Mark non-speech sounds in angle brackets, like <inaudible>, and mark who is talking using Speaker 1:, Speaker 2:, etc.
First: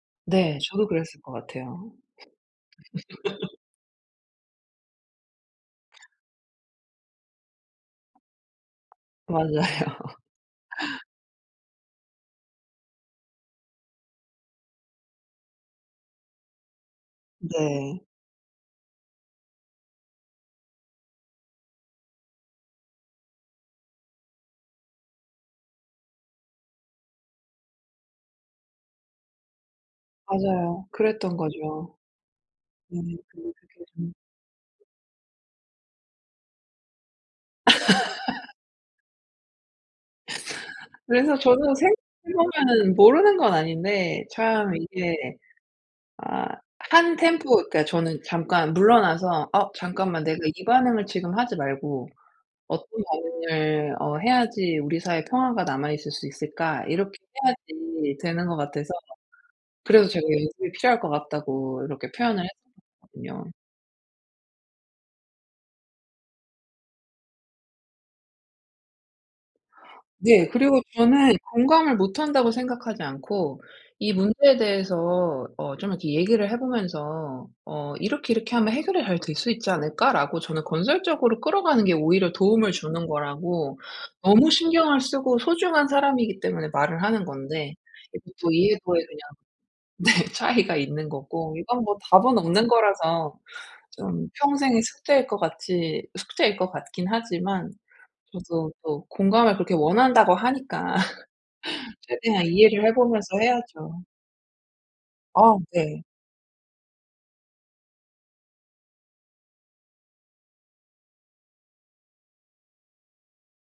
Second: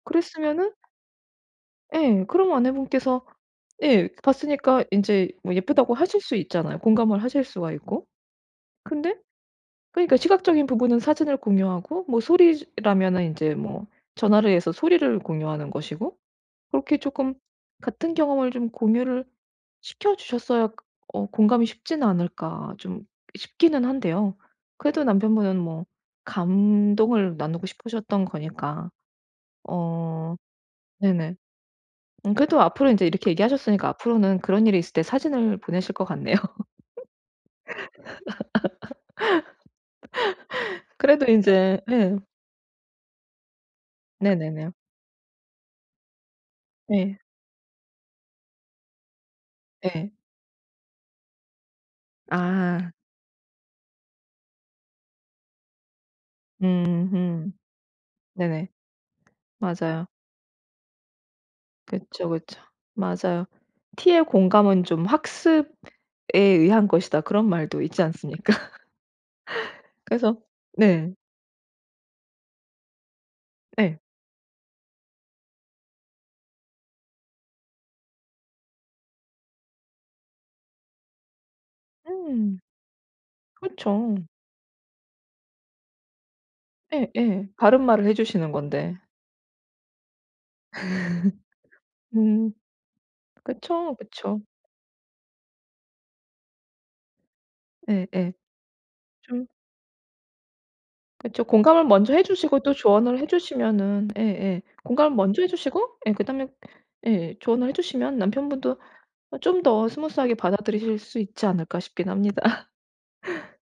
Speaker 1: 네.
Speaker 2: 그랬으면은
Speaker 1: 저도 그랬을 것 같아요.
Speaker 2: 예. 그럼 아내분께서
Speaker 1: <laughs>
Speaker 2: 예 봤으니까 인제 뭐 예쁘다고 하실 수 있잖아요. 공감을 하실 수가 있고, 근데
Speaker 1: 맞아요.
Speaker 2: 그러니까 시각적인 부분은 사진을 공유하고 뭐 소리라면은 인제 뭐 전화를 해서 소리를 공유하는 것이고 그렇게 쪼끔
Speaker 1: 네.
Speaker 2: 같은 경험을 좀 공유를 시켜주셨어야 어 공감이 쉽지는 않을까 좀 싶기는 한데요. 그래도 남편분은 뭐 감동을 나누고 싶으셨던 거니까. 어
Speaker 1: 맞아요. 그랬던
Speaker 2: 네네.
Speaker 1: 거죠.
Speaker 2: 음 그래도 앞으로
Speaker 1: 네
Speaker 2: 인제 이렇게
Speaker 1: 그걸 그렇게
Speaker 2: 얘기하셨으니까
Speaker 1: 좀
Speaker 2: 앞으로는 그런 일이 있을 때 사진을 보내실 것 같네요.
Speaker 1: <laughs>
Speaker 2: <laughs> 그래도
Speaker 1: 그래서 저도
Speaker 2: 인제
Speaker 1: 생각해
Speaker 2: 예.
Speaker 1: 보면은 모르는 건 아닌데
Speaker 2: 네네네.
Speaker 1: 참 이게 아 한
Speaker 2: 네.
Speaker 1: 템포 그러니까 저는 잠깐 물러나서 '어
Speaker 2: 네.
Speaker 1: 잠깐만 내가 이 반응을 지금 하지 말고 어떤
Speaker 2: 아.
Speaker 1: 반응을 어 해야지 우리 사이 평화가 남아있을 수 있을까.' 이렇게
Speaker 2: 음음.
Speaker 1: 해야지 되는 것
Speaker 2: 네네.
Speaker 1: 같아서 그래서
Speaker 2: 맞아요.
Speaker 1: 제가 연습이 필요할 것 같다고 이렇게
Speaker 2: 그쵸,
Speaker 1: 표현을
Speaker 2: 그쵸. 맞아요.
Speaker 1: 했었거든요.
Speaker 2: "T의 공감은 좀 학습에 의한 것이다." 그런 말도 있지 않습니까? 그래서
Speaker 1: 네. 그리고
Speaker 2: 네.
Speaker 1: 저는 공감을 못한다고 생각하지 않고
Speaker 2: 예.
Speaker 1: 이 문제에 대해서 어 좀 이렇게 얘기를 해보면서 어 "이렇게, 이렇게 하면 해결이 잘 될 수 있지 않을까?"라고 저는 건설적으로 끌어가는 게 오히려
Speaker 2: 음.
Speaker 1: 도움을 주는 거라고
Speaker 2: 그쵸.
Speaker 1: 너무 신경을 쓰고 소중한 사람이기 때문에 말을 하는
Speaker 2: 예예.
Speaker 1: 건데
Speaker 2: 바른말을 해
Speaker 1: 예
Speaker 2: 주시는
Speaker 1: 보통
Speaker 2: 건데.
Speaker 1: 이해도에 그냥 네 차이가 있는 거고 이건
Speaker 2: <laughs>
Speaker 1: 뭐 답은
Speaker 2: 음.
Speaker 1: 없는 거라서
Speaker 2: 그쵸.
Speaker 1: 좀
Speaker 2: 그쵸.
Speaker 1: 평생의 숙제일 것 같이 숙제일 것 같긴 하지만
Speaker 2: 예예.
Speaker 1: 저도 또
Speaker 2: 좀
Speaker 1: 공감을 그렇게 원한다고 하니까
Speaker 2: 그쵸. 공감을
Speaker 1: <laughs>
Speaker 2: 먼저 해
Speaker 1: 최대한
Speaker 2: 주시고 또
Speaker 1: 이해를 해
Speaker 2: 조언을 해
Speaker 1: 보면서 해야죠.
Speaker 2: 주시면은 예예 공감을 먼저 해
Speaker 1: 어
Speaker 2: 주시고
Speaker 1: 네.
Speaker 2: 예 그다음에 예 조언을 해 주시면 남편분도 아 좀 더 스무스하게 받아들이실 수 있지 않을까 싶긴 합니다. <laughs>